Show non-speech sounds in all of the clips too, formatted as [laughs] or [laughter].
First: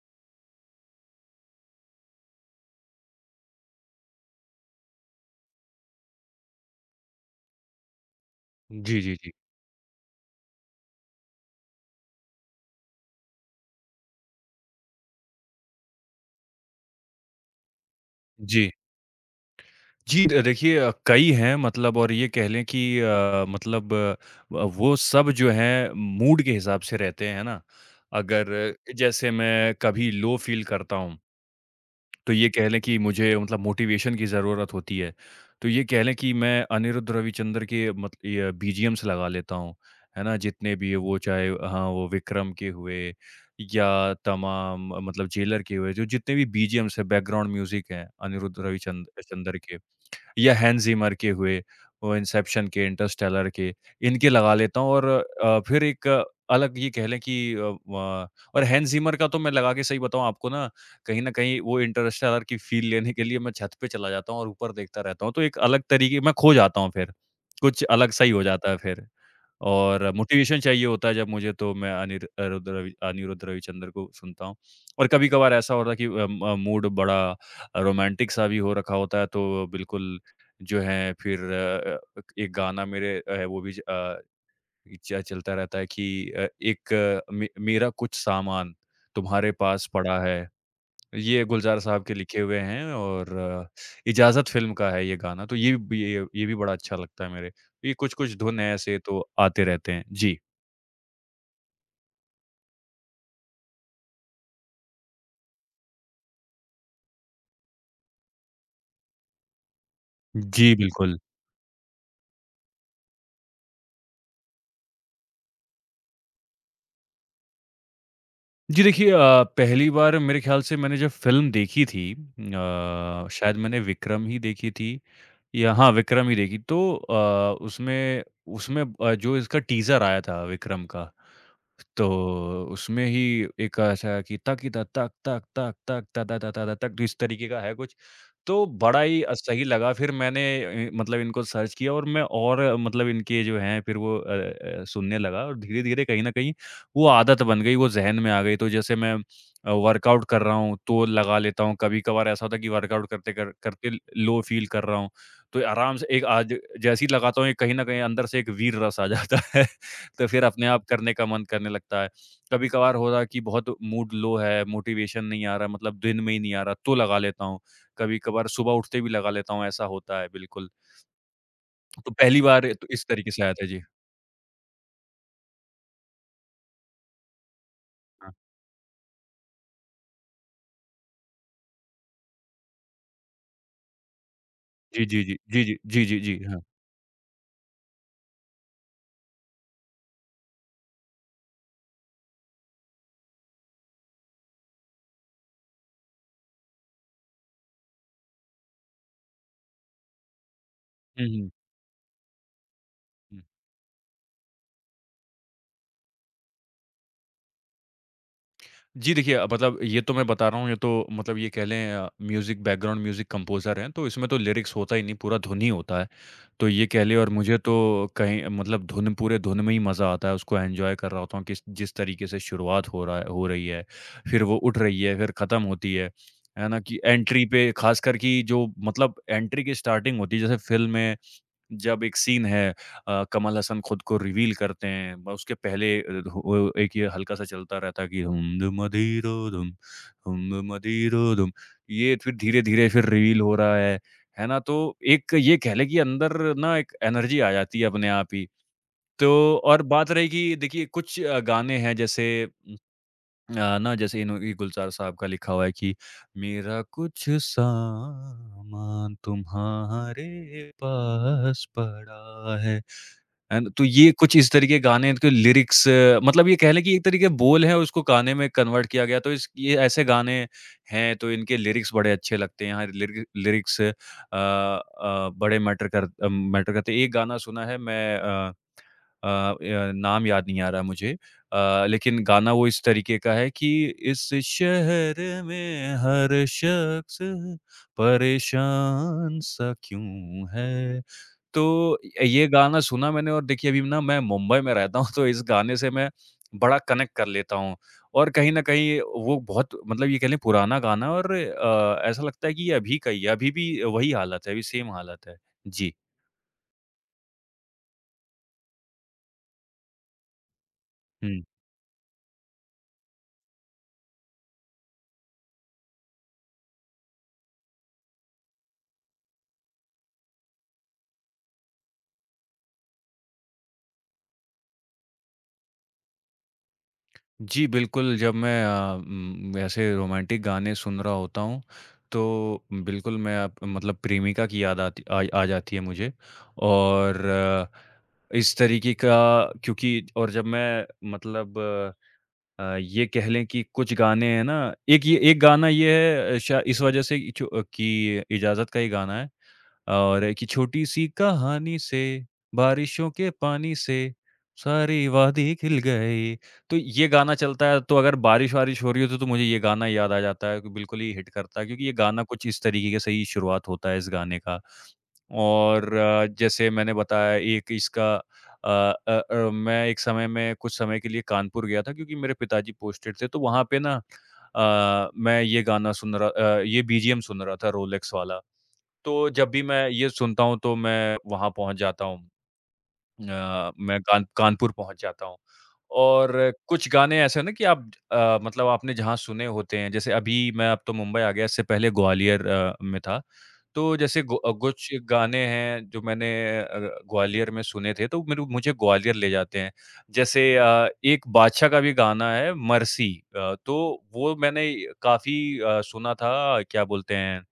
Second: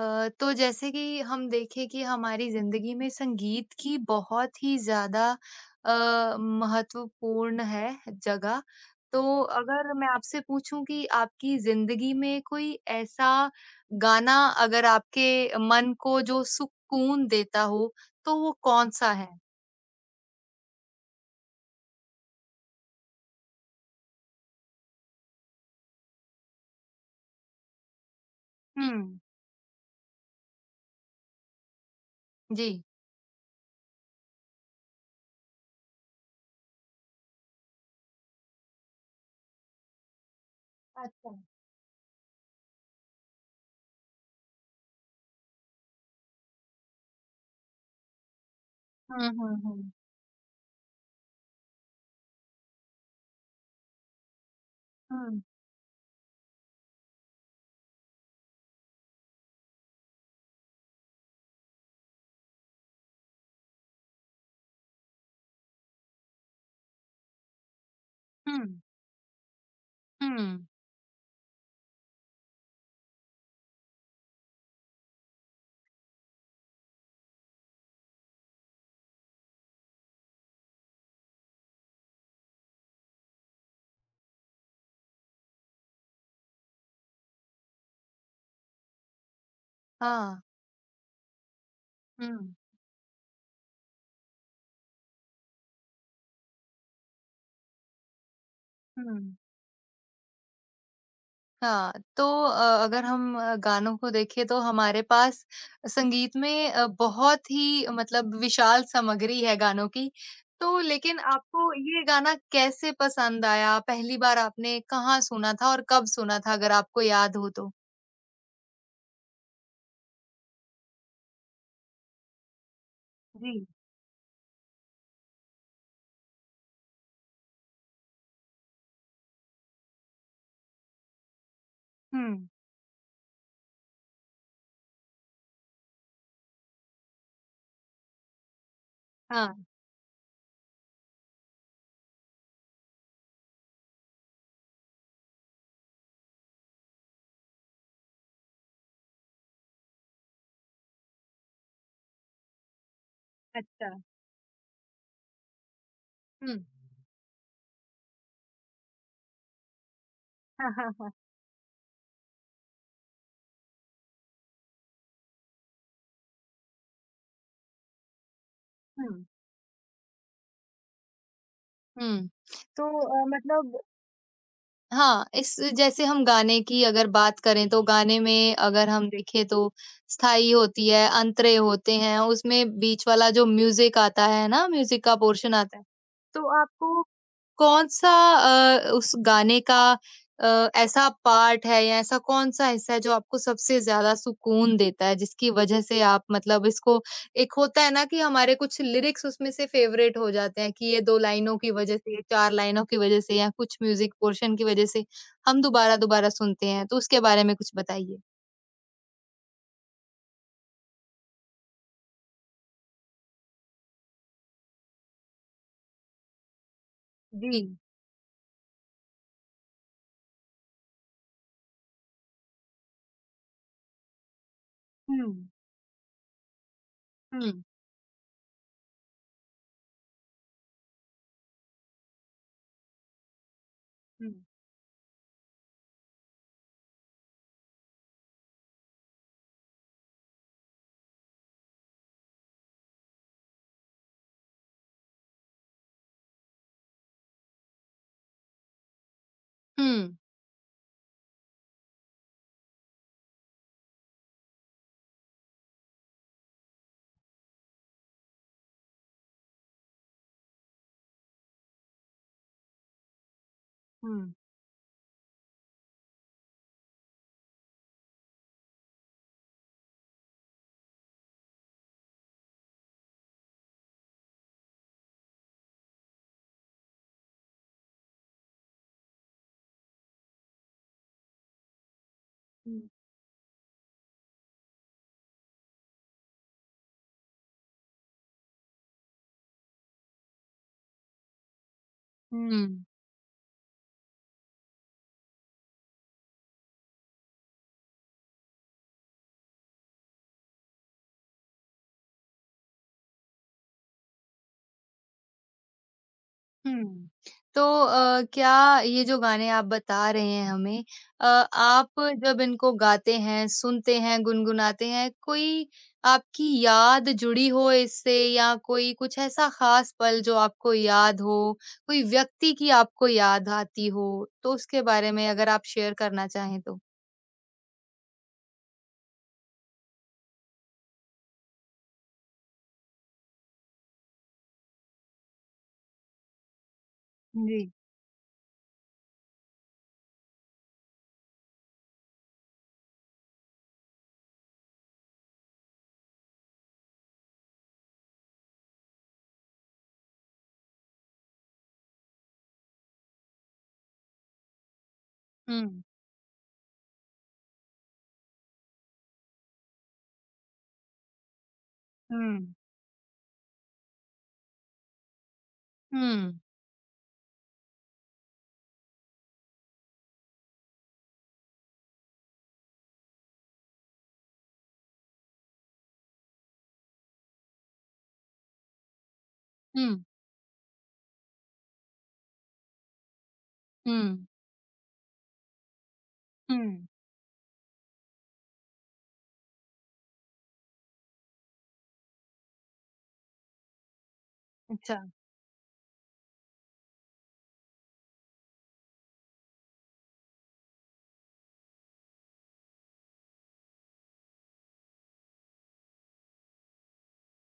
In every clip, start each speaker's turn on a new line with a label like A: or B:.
A: तो जैसे कि हम देखें कि हमारी जिंदगी में संगीत की बहुत ही ज्यादा महत्वपूर्ण है जगह।
B: जी, जी,
A: तो
B: जी।
A: अगर मैं आपसे पूछूं कि आपकी जिंदगी में कोई ऐसा गाना अगर आपके मन को जो सुकून देता हो तो वो
B: जी।
A: कौन सा है?
B: जी, द देखिए, कई हैं मतलब और ये कह लें कि मतलब, वो सब जो हैं मूड के हिसाब से रहते हैं, है ना? अगर
A: हम्म।
B: जैसे मैं कभी लो फ़ील करता हूँ तो ये कह लें
A: जी।
B: कि मुझे मतलब मोटिवेशन की ज़रूरत होती है। तो ये कह लें कि मैं अनिरुद्ध रविचंद्र के मत ये बीजीएम्स लगा लेता हूँ, है ना? जितने भी वो
A: अच्छा।
B: चाहे हाँ, वो विक्रम के हुए या तमाम मतलब जेलर के हुए, जो जितने भी बीजीएम्स हैं, बैकग्राउंड म्यूज़िक हैं अनिरुद्ध रविचंद चंद्र के।
A: हम्म।
B: या हैंस जिमर के हुए, वो इंसेप्शन के, इंटरस्टेलर के, इनके लगा लेता हूँ और
A: हम्म
B: फिर एक अलग ये कह लें कि अ, व और हैंस जिमर का तो मैं लगा के सही बताऊँ आपको ना, कहीं न कहीं वो इंटरस्टेलर की फ़ील लेने के लिए मैं छत पे चला जाता हूँ और ऊपर देखता रहता हूँ, तो एक अलग तरीके मैं खो जाता हूँ फिर, कुछ अलग सा ही हो जाता है
A: हम्म।
B: फिर। और
A: हम्म।
B: मोटिवेशन चाहिए होता है जब मुझे तो मैं अनिरुद्ध रविचंद्र को सुनता हूँ और कभी-कभार ऐसा होता है कि अ, म मूड बड़ा रोमांटिक सा भी हो रखा होता है, तो बिल्कुल जो है फिर, एक गाना मेरे अ, वो भी ज- अ, च चलता रहता है कि एक अ, मे मेरा कुछ सामान तुम्हारे पास पड़ा है।
A: हाँ।
B: ये गुलज़ार साहब के लिखे
A: हम्म
B: हुए हैं और इजाज़त फ़िल्म का है ये गाना, तो ये भी ये भी बड़ा अच्छा लगता है मेरे। ये कुछ-कुछ धुन हैं ऐसे तो
A: हम्म।
B: आते रहते हैं। जी।
A: हाँ, तो अगर हम गानों को देखें तो हमारे पास संगीत में बहुत ही मतलब विशाल सामग्री है गानों की।
B: जी,
A: तो लेकिन
B: बिल्कुल।
A: आपको ये गाना कैसे पसंद आया? पहली बार आपने कहाँ सुना था और कब सुना था अगर आपको याद हो तो?
B: जी, देखिए, पहली बार मेरे ख़्याल से मैंने जब फ़िल्म देखी थी, शायद
A: जी।
B: मैंने विक्रम ही देखी थी। या हाँ, विक्रम ही देखी। तो, उसमें उसमें अ, जो इसका टीज़र आया था विक्रम का तो
A: हुँ।
B: उसमें ही एक ऐसा कि तक ही तक तक तक तक तक ता ता ता ता ता तक इस तरीके का है कुछ। तो बड़ा ही,
A: हाँ।
B: सही लगा फिर मैंने इ मतलब इनको सर्च किया और मैं और, मतलब इनके जो हैं फिर वो, सुनने लगा और धीरे-धीरे कहीं न कहीं वो आदत बन गई, वो ज़हन में आ गई। तो जैसे मैं, वर्कआउट कर रहा हूँ तो लगा लेता हूँ, कभी-कभार ऐसा होता है कि वर्कआउट करते कर
A: अच्छा।
B: करते लो फ़ील कर रहा हूँ, तो आराम से एक आज
A: हुँ।
B: जैसे ही लगाता हूँ, एक कहीं न कहीं अंदर से एक वीर रस आ जाता है। तो फिर
A: [laughs]
B: अपने
A: हाँ,
B: आप
A: हाँ, हाँ।
B: करने का मन करने लगता है। कभी-कभार हो रहा है कि बहुत मूड लो है, मोटिवेशन नहीं आ रहा मतलब दिन में ही नहीं आ रहा तो लगा लेता हूँ। कभी-कभार सुबह उठते भी
A: हुँ।
B: लगा लेता हूँ, ऐसा होता है बिल्कुल। तो
A: हुँ।
B: पहली
A: [laughs]
B: बार
A: तो
B: तो इस तरीके से आया था
A: मतलब
B: जी।
A: हाँ, इस जैसे हम गाने की अगर बात करें तो गाने
B: हाँ।
A: में अगर हम देखें तो स्थाई होती है, अंतरे होते हैं, उसमें बीच वाला जो म्यूज़िक आता है ना, म्यूज़िक
B: जी,
A: का
B: जी, जी।
A: पोर्शन
B: जी,
A: आता
B: जी।
A: है।
B: जी, जी, जी।
A: तो
B: हाँ।
A: आपको कौन-सा उस गाने का अ, ऐसा पार्ट है या ऐसा कौन-सा हिस्सा है जो आपको सबसे ज़्यादा सुकून देता है जिसकी वज़ह से आप मतलब इसको एक होता है ना कि हमारे कुछ लिरिक्स उसमें से फेवरेट हो जाते हैं कि ये 2
B: हुँ, हुँ।
A: लाइनों की वजह से, 4 लाइनों की वजह से
B: हुँ।
A: या कुछ म्यूज़िक पोर्शन की वजह से हम दोबारा-दोबारा सुनते हैं, तो उसके बारे में कुछ बताइए?
B: जी देखिए, मतलब ये तो मैं बता रहा हूँ, ये तो मतलब ये कह लें, म्यूज़िक बैकग्राउंड म्यूज़िक कंपोज़र हैं, तो इसमें तो लिरिक्स होता ही नहीं, पूरा धुन ही होता है। तो ये कह लें और
A: जी।
B: मुझे तो कहीं मतलब धुन पूरे धुन में ही मज़ा आता है, उसको एन्जॉय कर रहा होता हूँ किस जिस तरीके से शुरुआत हो रही है, फिर वो उठ रही है, फिर
A: हुँ,
B: ख़त्म होती है। है ना? कि एंट्री
A: हुँ,
B: पे ख़ासकर कि जो मतलब एंट्री की स्टार्टिंग होती है, जैसे फ़िल्म में जब एक सीन है, कमल हसन खुद को
A: हुँ,
B: रिवील करते हैं, ब उसके पहले, वो एक ये हल्का-सा चलता रहता है कि हुम दुम अधीरो दुम, हुम दुम अधीरो दुम। ये फिर धीरे-धीरे फिर रिवील हो रहा है ना? तो एक ये कह लें कि अंदर ना एक एनर्जी आ जाती है अपने आप ही। तो और
A: हुँ,
B: बात रही कि देखिए कुछ, गाने हैं जैसे, ना जैसे इन्हों ये गुलज़ार साहब का लिखा हुआ है कि मेरा कुछ सामान तुम्हारे पास पड़ा है। है ना? तो ये
A: हुँ,
B: कुछ इस तरीके गाने के लिरिक्स मतलब ये कह लें कि एक तरीके बोल हैं उसको गाने में कन्वर्ट किया गया तो इस ये ऐसे गाने हैं तो इनके लिरिक्स बड़े अच्छे लगते हैं। यहाँ लिरिक्स, बड़े मैटर करते हैं। एक गाना सुना है मैं, नाम याद नहीं आ रहा मुझे, लेकिन गाना वो इस तरीके का है कि इस शहर में हर शख्स परेशान सा क्यों है। तो ये गाना
A: हुँ।
B: सुना मैंने और देखिए अभी ना मैं मुंबई में रहता हूँ तो इस गाने से मैं बड़ा कनेक्ट कर लेता हूँ और कहीं न कहीं वो बहुत मतलब ये कह लें पुराना गाना है और, ऐसा लगता है कि ये अभी का ही है, अभी भी वही हालत है, अभी सेम हालत है। जी।
A: हुँ। तो क्या ये जो गाने आप बता रहे हैं हमें
B: हुँ।
A: आप जब इनको गाते हैं, सुनते हैं, गुनगुनाते हैं, कोई आपकी याद जुड़ी हो इससे या कोई कुछ ऐसा ख़ास पल जो आपको याद हो, कोई व्यक्ति की आपको याद आती हो, तो उसके बारे में अगर आप शेयर करना चाहें तो?
B: जी, बिल्कुल, जब मैं, ऐसे रोमांटिक गाने सुन रहा होता हूँ, तो बिल्कुल मैं अप मतलब प्रेमिका की याद आती आ आ जाती है मुझे और
A: जी।
B: आ, इस तरीके का क्योंकि और जब मैं मतलब, ये कह लें कि कुछ गाने हैं ना एक ये एक गाना ये है अ, शा इस वजह से कि चो कि इजाज़त का ही गाना है और कि छोटी-सी कहानी से, बारिशों के पानी से, सारे वादे खिल
A: हुँ,
B: गए। तो ये गाना चलता है तो अगर बारिश-वारिश हो रही हो तो मुझे ये गाना याद आ जाता है कि बिल्कुल ही हिट करता है क्योंकि ये गाना कुछ
A: हुँ,
B: इस तरीके से ही शुरुआत होता है इस गाने का। और,
A: हुँ,
B: जैसे मैंने बताया एक इसका अ मैं एक समय में कुछ समय के लिए कानपुर गया था क्योंकि मेरे पिताजी पोस्टेड थे तो वहाँ पे ना, मैं ये गाना ये बीजीएम सुन रहा था रोलेक्स वाला। तो जब भी मैं
A: हुँ,
B: ये सुनता हूँ तो मैं वहाँ पहुँच जाता हूँ। मैं
A: हुँ,
B: कानपुर पहुँच जाता हूँ। और
A: हुँ,
B: कुछ गाने ऐसे हैं ना कि आप, मतलब आपने जहाँ सुने होते हैं, जैसे अभी मैं अब तो मुंबई आ गया, इससे पहले ग्वालियर, में था। तो जैसे कुछ
A: अच्छा,
B: गाने हैं जो मैंने अ, ग्वालियर में सुने थे, तो मेरे मुझे ग्वालियर ले जाते हैं। जैसे, एक बादशाह का भी गाना है, मरसी, तो वो मैंने काफ़ी, सुना था, क्या बोलते हैं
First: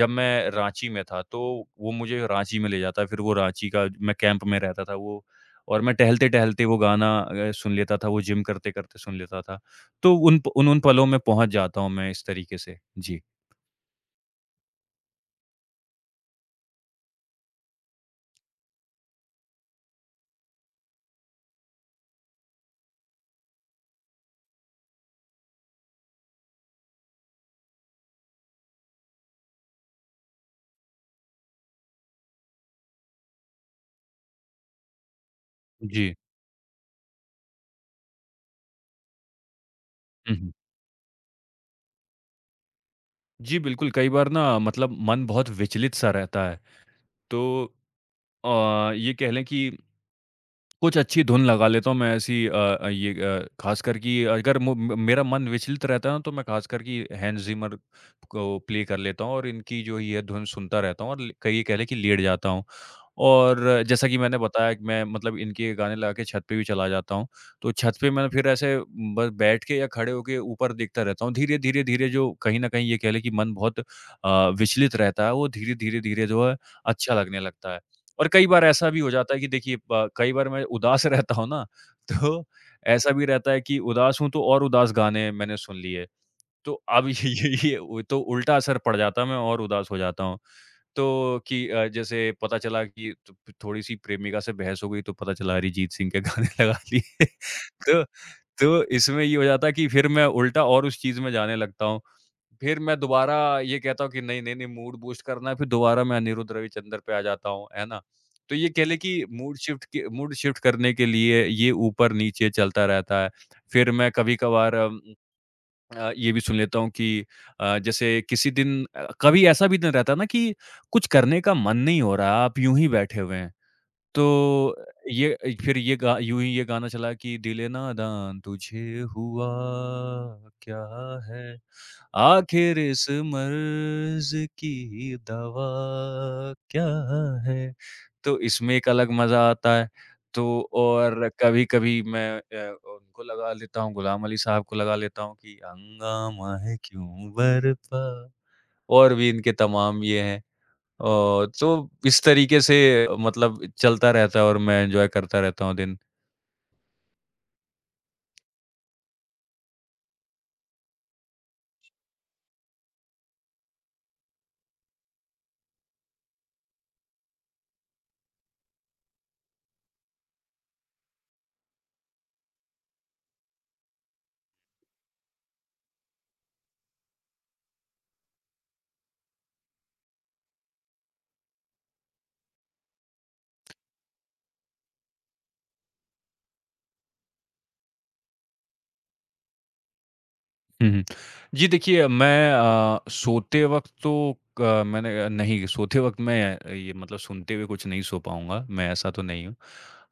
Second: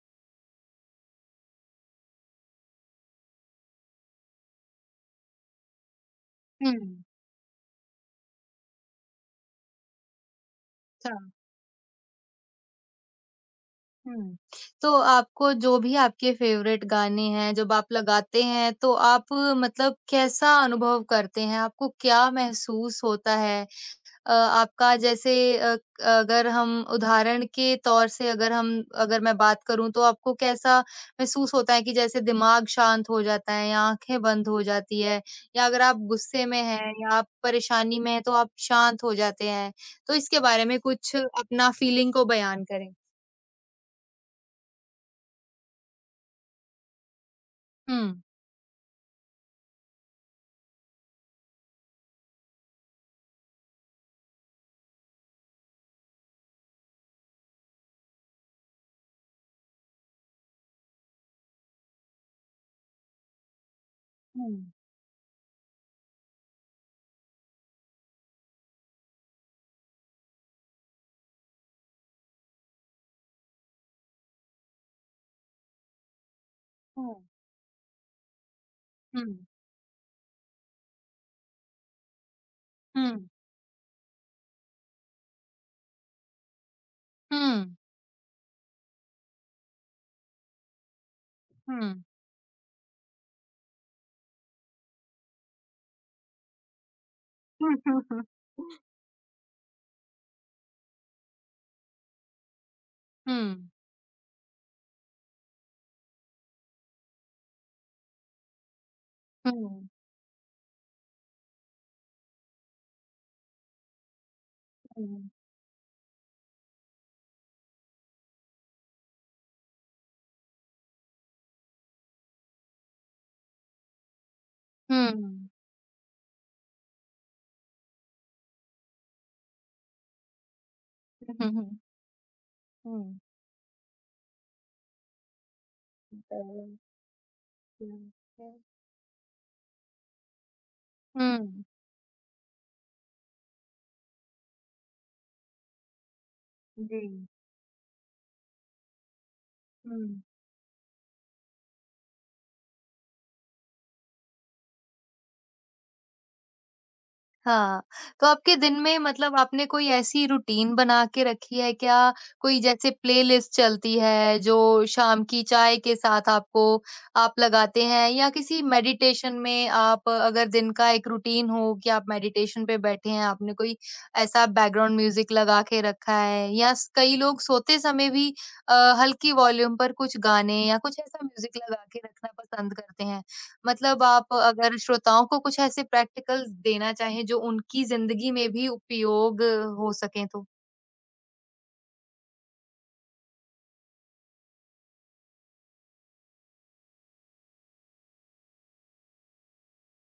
B: जब मैं राँची में था, तो वो मुझे राँची में ले जाता, फिर वो राँची का मैं कैंप में रहता था वो और मैं टहलते-टहलते
A: हुँ,
B: वो गाना, सुन लेता था, वो जिम करते-करते सुन लेता था। तो उन प उन उन पलों में
A: अच्छा।
B: पहुँच जाता हूँ मैं इस तरीके से। जी।
A: हुँ। तो आपको जो भी आपके फ़ेवरेट गाने हैं, जब आप लगाते हैं तो आप मतलब कैसा अनुभव करते हैं? आपको क्या महसूस होता है? आपका जैसे अ, अगर हम उदाहरण के तौर से अगर हम अगर मैं बात करूँ तो आपको कैसा महसूस होता है कि जैसे दिमाग शांत हो जाता है या आँखें बंद हो जाती है? या अगर आप
B: जी।
A: गुस्से में हैं या आप परेशानी में हैं तो आप शांत हो जाते हैं? तो
B: हुँ,
A: इसके
B: हुँ।
A: बारे में कुछ अपना फ़ीलिंग को बयान करें।
B: जी, बिल्कुल, कई बार ना मतलब मन बहुत विचलित-सा रहता है। तो
A: हुँ,
B: अ, ये कह लें कि कुछ अच्छी धुन लगा लेता हूँ मैं ऐसी, ये, ख़ासकर कि अगर मु म मेरा मन विचलित रहता है ना तो मैं ख़ासकर कि हैंज़ ज़िमर को प्ले कर लेता हूँ और इनकी जो ये धुन सुनता रहता हूँ और ल कहिए कह लें कि लेट जाता हूँ। और जैसा कि मैंने
A: हुँ।
B: बताया कि मैं मतलब इनके गाने लगा के छत पे भी चला जाता हूँ। तो छत पे मैं फिर ऐसे बस बैठ के या खड़े होके ऊपर देखता रहता हूँ। धीरे-धीरे, धीरे धीरे जो कहीं न कहीं ये कह लें कि मन बहुत, विचलित रहता है वो धीरे-धीरे, धीरे धीरे जो है
A: हुँ।
B: अच्छा लगने लगता है। और कई बार ऐसा भी हो
A: हुँ,
B: जाता है कि देखिए ब कई बार मैं उदास [laughs] रहता हूँ ना, तो
A: हुँ,
B: ऐसा भी रहता है कि उदास हूँ तो और उदास गाने मैंने सुन लिए। तो अब [laughs]
A: हुँ,
B: ये वो तो उल्टा असर पड़ जाता है, मैं और उदास हो जाता हूँ। तो कि
A: हुँ।
B: अ, जैसे पता चला कि थ थोड़ी-सी प्रेमिका से बहस हो गई तो पता चला अरिजीत सिंह के गाने [laughs] लगा लिए।
A: हुँ, हुँ,
B: तो
A: हुँ,
B: तो इसमें ये हो जाता है कि फिर मैं उल्टा और उस चीज़ में जाने लगता हूँ। फिर मैं दोबारा
A: हुँ,
B: ये कहता हूँ कि नहीं, नहीं, नहीं मूड बूस्ट करना है फिर दोबारा मैं अनिरुद्ध रविचंद्र पे आ जाता हूँ, है ना? तो ये कह लें कि
A: हुँ,
B: मूड शिफ्ट करने के लिए ये ऊपर-नीचे चलता रहता है। फिर मैं कभी-कभार
A: हुँ,
B: ये भी सुन लेता हूँ कि, जैसे किसी दिन, कभी ऐसा भी दिन रहता है ना कि कुछ करने का मन नहीं हो रहा, आप यूँ ही बैठे हुए हैं। तो ये, फिर ये गा यूँ ही ये गाना चला कि दिल नादान तुझे हुआ क्या है?
A: हुँ।
B: आखिर इस
A: हुँ।
B: मर्ज़ की दवा क्या है? तो इसमें एक अलग मज़ा आता है। तो और
A: हुँ,
B: कभी-कभी मैं उनको लगा लेता हूँ, गुलाम अली साहब को लगा लेता हूँ कि हंगामा है
A: जी,
B: क्यों बरपा, और भी इनके तमाम
A: हुँ।
B: ये हैं। अ, तो इस तरीके से मतलब चलता रहता है और मैं एन्जॉय करता रहता हूँ दिन।
A: हाँ, तो आपके दिन में मतलब आपने कोई ऐसी रूटीन बना के रखी है क्या? कोई जैसे प्लेलिस्ट चलती है जो शाम की चाय के साथ आपको आप लगाते हैं या किसी मेडिटेशन में आप अगर दिन का एक रूटीन हो कि आप मेडिटेशन पे बैठे हैं, आपने कोई ऐसा बैकग्राउंड म्यूजिक लगा के रखा है या स कई लोग सोते समय भी अ, हल्की वॉल्यूम पर कुछ गाने या कुछ ऐसा म्यूजिक लगा के रखना पसंद करते हैं। मतलब आप अगर श्रोताओं को कुछ ऐसे प्रैक्टिकल्स देना चाहें जो उनकी ज़िंदगी में भी उपयोग हो सकें तो?
B: हुँ, हुँ। जी देखिए, मैं सोते वक़्त तो नहीं, सोते वक़्त मैं ये मतलब सुनते हुए कुछ नहीं सो पाऊँगा, मैं ऐसा तो नहीं हूँ।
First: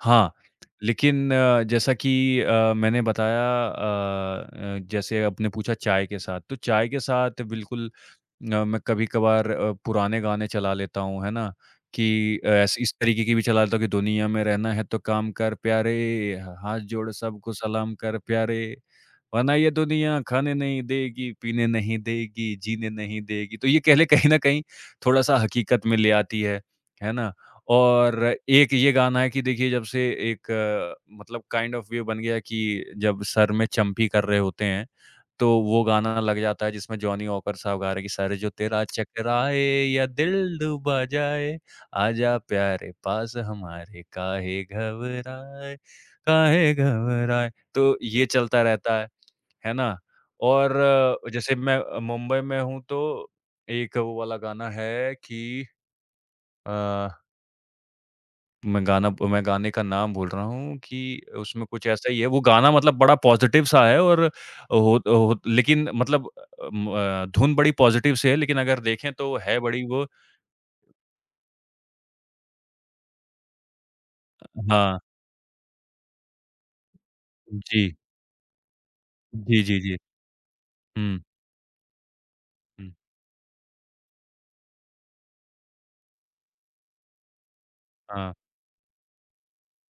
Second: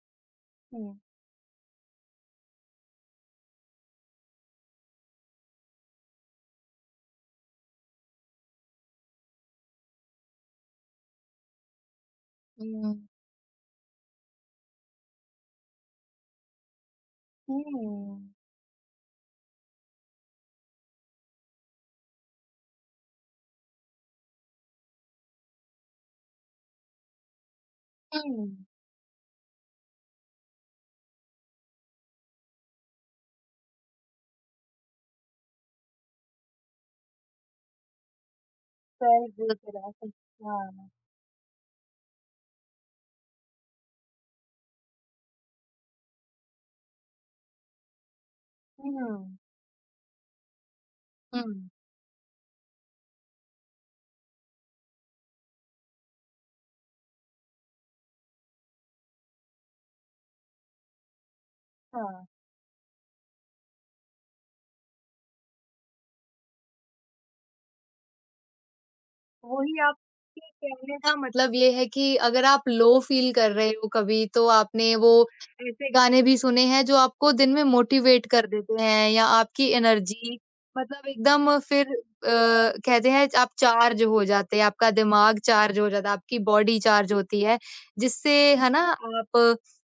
B: हाँ।
A: हुँ,
B: लेकिन जैसा कि मैंने बताया जैसे आपने पूछा चाय के साथ, तो चाय के साथ बिल्कुल, मैं कभी-कभार पुराने गाने चला लेता हूँ, है ना? कि अ, ऐस इस
A: हुँ,
B: तरीके की भी चला लेता हूँ कि दुनिया में रहना है तो काम कर प्यारे, ह हाथ जोड़ सबको सलाम कर
A: हुँ,
B: प्यारे, वरना ये दुनिया खाने नहीं देगी, पीने नहीं देगी, जीने नहीं देगी। तो ये कह लें कहीं न कहीं थोड़ा-सा हकीकत में ले आती है ना? और
A: हुँ,
B: एक ये गाना है कि देखिए, जब से एक मतलब काइंड ऑफ ये बन गया कि जब सर में चंपी कर रहे होते हैं तो वो गाना लग जाता है जिसमें जॉनी वॉकर साहब गा रहे हैं कि सर जो तेरा
A: ज़रूर,
B: चकराए
A: ज़रूर, हाँ,
B: या
A: हुँ,
B: दिल
A: हुँ।
B: डूबा जाए आजा प्यारे पास हमारे काहे घबराए काहे घबराए। तो ये चलता रहता
A: हाँ।
B: है ना? और जैसे
A: हम्म
B: मैं मुंबई में हूँ तो एक वो वाला गाना है कि अ मैं गाने का नाम बोल रहा हूँ कि उसमें कुछ ऐसा ही
A: हम्म।
B: है, वो गाना मतलब बड़ा पॉज़िटिव सा है और हो लेकिन मतलब धुन बड़ी पॉज़िटिव सी है, लेकिन अगर देखें तो है
A: वही
B: बड़ी वो।
A: आपके कहने का मतलब ये है कि अगर आप लो फ़ील कर रहे हो कभी, तो आपने
B: हाँ,
A: वो ऐसे गाने भी सुने हैं जो आपको दिन में
B: जी।
A: मोटिवेट कर देते हैं या
B: जी,
A: आपकी
B: जी, जी।
A: एनर्जी मतलब
B: हुँ,
A: एकदम फिर
B: हुँ,
A: कहते हैं आप चार्ज हो जाते हैं, आपका दिमाग चार्ज हो जाता है, आपकी बॉडी चार्ज होती है, जिससे
B: हाँ।
A: है ना आप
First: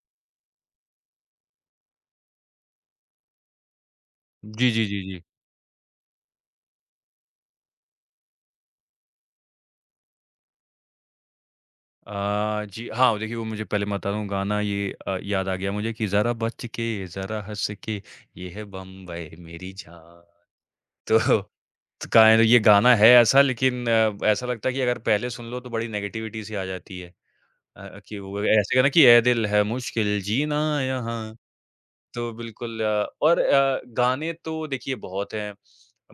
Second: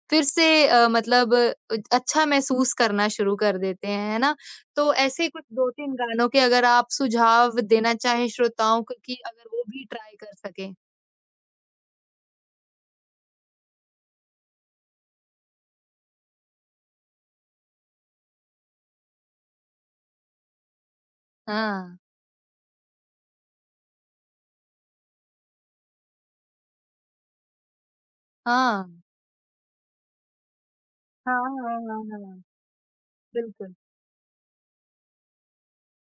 A: फिर से मतलब अच्छा महसूस करना शुरू कर देते हैं, है ना?
B: जी, जी,
A: तो
B: जी, जी।
A: ऐसे कुछ 2-3 गानों के अगर आप सुझाव देना चाहें श्रोताओं को कि अगर वो भी ट्राई कर सकें?
B: जी, हाँ, देखिए वो मुझे पहले मैं बता दूँ, गाना ये याद आ गया मुझे कि ज़रा बच के, ज़रा हँस के, ये है बम्बई मेरी जान। तो
A: हाँ,
B: त गाएँ ये गाना है ऐसा, लेकिन ऐसा लगता है कि अगर पहले सुन लो तो बड़ी नेगेटिविटी सी आ जाती है। कि वो ऐसे गाना
A: हाँ।
B: कि ए दिल है मुश्किल जीना यहाँ।
A: हाँ, हाँ, हाँ,
B: तो
A: हाँ।
B: बिल्कुल और
A: बिल्कुल।
B: गाने तो देखिए बहुत हैं।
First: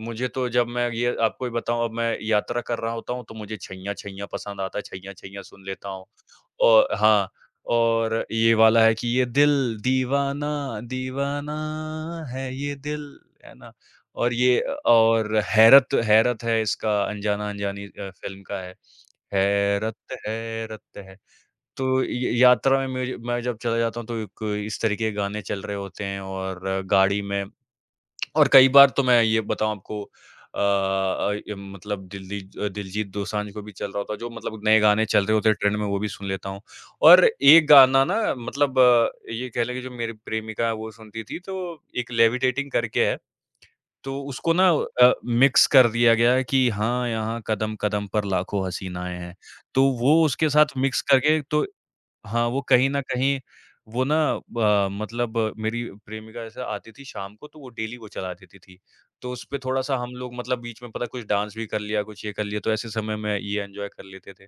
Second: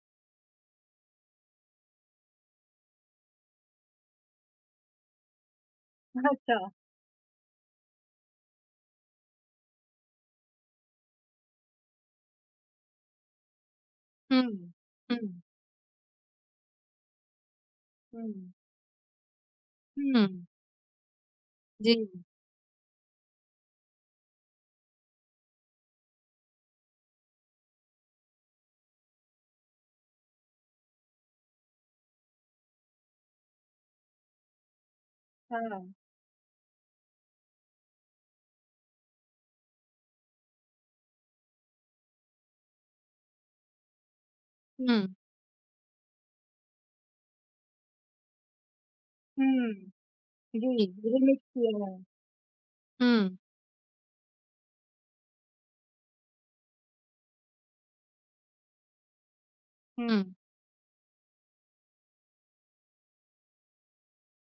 B: मुझे तो जब मैं ये आपको ये बताऊँ, अब मैं यात्रा कर रहा होता हूँ तो मुझे छैया छैया पसंद आता है, छैया छैया सुन लेता हूँ।
A: [laughs] अच्छा।
B: और हाँ, और ये वाला है कि ये दिल दीवाना दीवाना है ये दिल, है ना? और
A: हुँ,
B: ये और
A: हुँ,
B: हैरत हैरत है इसका अनजाना अनजानी फ़िल्म
A: हुँ,
B: का है। हैरत
A: हुँ।
B: हैरत है।
A: जी।
B: तो य यात्रा में मेरी मैं जब चला जाता हूँ तो एक इस तरीके के गाने चल रहे होते हैं और गाड़ी में। और कई बार तो मैं ये बताऊँ आपको अ अ, य मतलब दिलदीज दिलजीत दोसांझ को भी चल रहा होता है, जो मतलब नए गाने चल रहे होते हैं ट्रेंड में,
A: हाँ।
B: वो भी सुन लेता हूँ। और एक गाना ना मतलब ये कह लें कि जो मेरी प्रेमिका है वो सुनती थी, तो एक लेविटेटिंग करके है, तो उसको ना
A: हुँ,
B: मिक्स कर दिया गया है कि हाँ, यहाँ कदम-कदम पर लाखों हसीनाएँ हैं।
A: हुँ।
B: तो वो उसके साथ
A: जी,
B: मिक्स करके।
A: रिमिक्स
B: तो
A: किया है।
B: हाँ, वो कहीं न
A: हुँ,
B: कहीं वो ना मतलब मेरी प्रेमिका जैसे आती थी शाम को, तो वो डेली वो चला देती थी। तो उसपे थोड़ा-सा हम
A: हुँ,
B: लोग मतलब बीच में पता कुछ डांस भी कर लिया, कुछ ये कर लिया, तो ऐसे समय में ये एन्जॉय कर लेते थे।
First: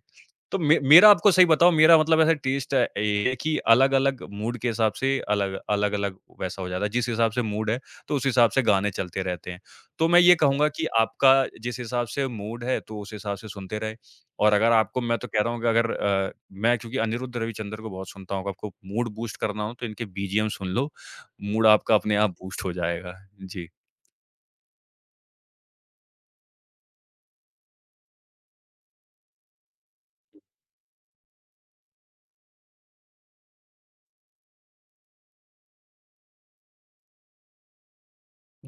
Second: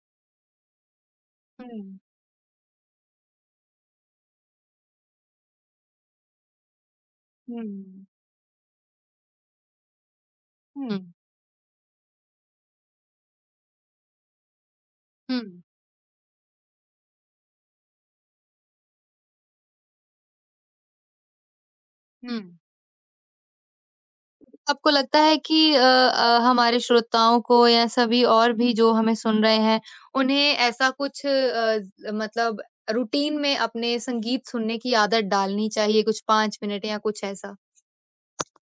B: तो मे मेरा आपको सही बताऊँ,
A: हुँ,
B: मेरा मतलब ऐसा टेस्ट है ये कि अलग-अलग मूड के हिसाब से अलग-अलग वैसा हो जाता है। जिस हिसाब से मूड है,
A: हुँ,
B: तो उस हिसाब से गाने चलते रहते हैं। तो मैं ये कहूँगा कि
A: हुँ,
B: आपका जिस हिसाब से मूड है, तो उस हिसाब से सुनते रहें। और अगर आपको मैं तो
A: हुँ,
B: कह रहा हूँ कि अगर मैं क्योंकि अनिरुद्ध रविचंद्र को बहुत सुनता हूँ, आपको मूड बूस्ट करना हो तो इनके बीजीएम सुन लो, मूड आपका अपने आप
A: हुँ।
B: बूस्ट हो जाएगा। जी।
A: आपको लगता है कि हमारे श्रोताओं को या सभी और भी जो हमें सुन रहे हैं, उन्हें ऐसा कुछ ज मतलब रूटीन में अपने संगीत सुनने की आदत डालनी चाहिए, कुछ 5 मिनट या कुछ ऐसा?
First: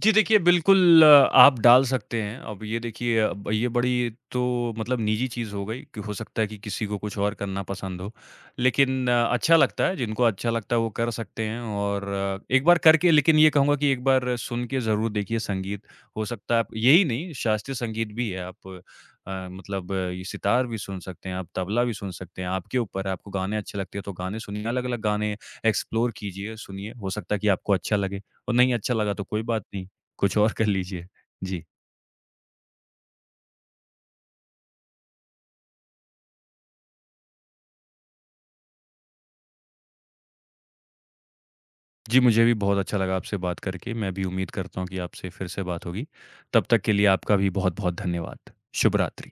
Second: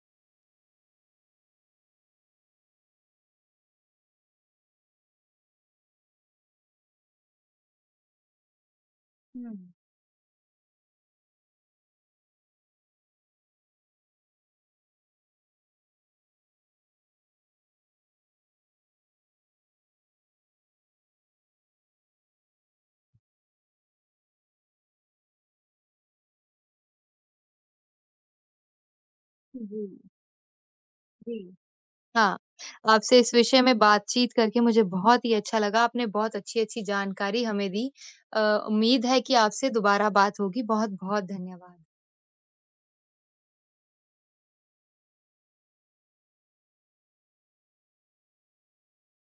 B: जी देखिए, बिल्कुल आप डाल सकते हैं। अब ये देखिए, अब ये बड़ी तो मतलब निजी चीज़ हो गई कि हो सकता है कि किसी को कुछ और करना पसंद हो। लेकिन
A: हुँ,
B: अच्छा लगता है, जिनको अच्छा लगता है वो कर सकते हैं और एक बार करके लेकिन ये कहूँगा कि एक बार सुन के ज़रूर देखिए संगीत। हो सकता है आप यही नहीं, शास्त्रीय संगीत भी है, आप मतलब ये सितार भी सुन सकते हैं, आप तबला भी सुन सकते हैं, आपके ऊपर है, आपको गाने अच्छे लगते हैं तो गाने सुनिए, अलग-अलग गाने एक्सप्लोर कीजिए, सुनिए, हो सकता है कि आपको अच्छा लगे और नहीं अच्छा लगा तो कोई बात नहीं।
A: जी,
B: कुछ और कर लीजिए।
A: जी।
B: जी।
A: हाँ, आपसे इस विषय में बातचीत करके मुझे बहुत ही अच्छा लगा, आपने बहुत अच्छी-अच्छी जानकारी हमें दी। अ, उम्मीद है कि आपसे दोबारा बात होगी। बहुत-बहुत धन्यवाद।
B: जी, मुझे भी बहुत अच्छा लगा आपसे बात करके। मैं भी उम्मीद करता हूँ कि आपसे फिर से बात होगी। तब तक के लिए आपका भी बहुत-बहुत धन्यवाद। शुभ रात्रि।